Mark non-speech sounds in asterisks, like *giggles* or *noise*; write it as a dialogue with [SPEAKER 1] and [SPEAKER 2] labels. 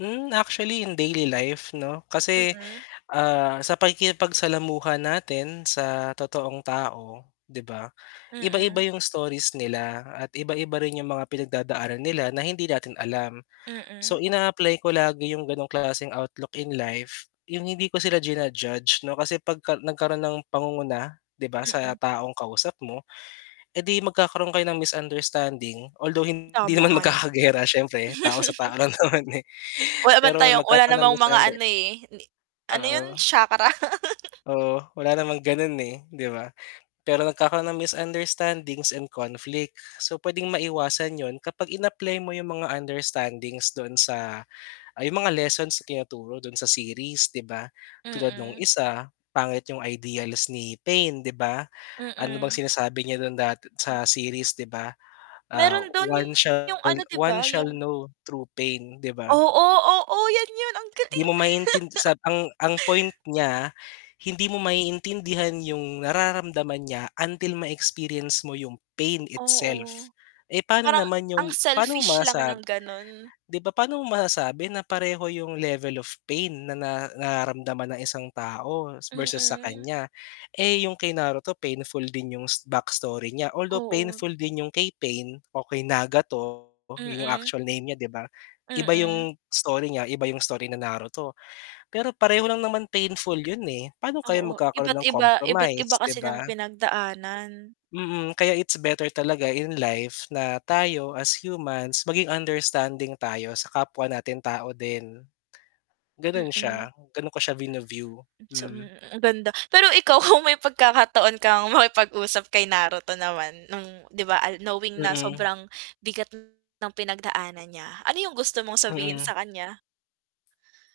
[SPEAKER 1] Hmm, actually in daily life 'no? Kasi,
[SPEAKER 2] Mm.
[SPEAKER 1] ah, sa pakikipagsalamuha natin, sa totoong tao, di ba? Iba-iba
[SPEAKER 2] Mm.
[SPEAKER 1] yung stories nila, at iba-iba rin yung mga pinagdadaanan nila na hindi natin alam. So
[SPEAKER 2] Mm.
[SPEAKER 1] ina-apply ko lagi yung ganong klaseng outlook in life. Yung hindi ko sila ji-na-judge 'no kasi 'pagka nagkaroon ng pangunguna, 'di ba sa
[SPEAKER 2] Mm.
[SPEAKER 1] taong kausap mo, edi magkakaroon kayo ng misunderstanding. Although hindi
[SPEAKER 2] Tama
[SPEAKER 1] naman
[SPEAKER 2] nga naman.
[SPEAKER 1] magkaka-giyera siyempre tao sa tao
[SPEAKER 2] *giggles*
[SPEAKER 1] lang naman eh.
[SPEAKER 2] Wala naman
[SPEAKER 1] Pero
[SPEAKER 2] tayong wala
[SPEAKER 1] magkakaroon ng
[SPEAKER 2] namang mga
[SPEAKER 1] misunder
[SPEAKER 2] ano eh, ano yun?
[SPEAKER 1] Oo,
[SPEAKER 2] Chakra? *laughs*
[SPEAKER 1] oo, wala namang ganun eh, 'di ba? Pero nagkakaroon ng misunderstandings and conflict. So, pwedeng maiwasan yun kapag in-apply mo yung mga understandings doon sa ay yung mga lessons na tinuturo doon sa series, 'di ba? Tulad nung
[SPEAKER 2] Mm.
[SPEAKER 1] isa, pangit yung ideals ni pain, 'di ba? Ano bang
[SPEAKER 2] Mm.
[SPEAKER 1] sinasabi niya dun dat sa series 'di ba? Ah,
[SPEAKER 2] Meron dun
[SPEAKER 1] one shall
[SPEAKER 2] yung ano di
[SPEAKER 1] one
[SPEAKER 2] ba?
[SPEAKER 1] shall
[SPEAKER 2] Yung
[SPEAKER 1] know true pain. 'Di ba?
[SPEAKER 2] oo, oo yan yun ang
[SPEAKER 1] 'Di
[SPEAKER 2] galing.
[SPEAKER 1] mo maintindi sa ang ang point
[SPEAKER 2] *laughs*
[SPEAKER 1] niya, hindi mo maiintindihan yung nararamdaman niya until ma-experience mo yung pain itself.
[SPEAKER 2] Oo.
[SPEAKER 1] Eh, pano
[SPEAKER 2] Parang
[SPEAKER 1] naman
[SPEAKER 2] ang
[SPEAKER 1] yung pano mo
[SPEAKER 2] selfish lang
[SPEAKER 1] sasab
[SPEAKER 2] ng ganun.
[SPEAKER 1] 'di ba paano mo masasabi na pareho yung level of pain na na nararamdaman ng isang tao, versus sa
[SPEAKER 2] Mm.
[SPEAKER 1] kanya. Eh, yung kay Naruto painful din yung backstory niya although
[SPEAKER 2] Oo.
[SPEAKER 1] painful din yung kay Pain o kay Nagato yun yung
[SPEAKER 2] Mm.
[SPEAKER 1] actual name niya, 'di ba? Iba
[SPEAKER 2] Mm.
[SPEAKER 1] yung story niya, iba yung story na Naruto. Pero pareho lang naman painful yun eh, paano kaya
[SPEAKER 2] Oo
[SPEAKER 1] magkakaroon
[SPEAKER 2] iba't
[SPEAKER 1] ng
[SPEAKER 2] iba iba't iba
[SPEAKER 1] compromise, 'di
[SPEAKER 2] kasi ng
[SPEAKER 1] ba?
[SPEAKER 2] pinagdaanan.
[SPEAKER 1] Mm, kaya it's better talaga in life na tayo, as humans, maging understanding tayo sa kapwa nating tao din. Ganun
[SPEAKER 2] Mm.
[SPEAKER 1] siya, ganun ko siya vini-view,
[SPEAKER 2] Sa
[SPEAKER 1] hmm.
[SPEAKER 2] mm, ang ganda, pero ikaw kung may pagkakataon kang makipag-usap kay Naruto naman nung, 'di ba, ah, knowing na
[SPEAKER 1] Mm.
[SPEAKER 2] sobrang bigat ng pinagdaanan niya, ano yung gusto mong sabihin
[SPEAKER 1] Mm.
[SPEAKER 2] sa kanya?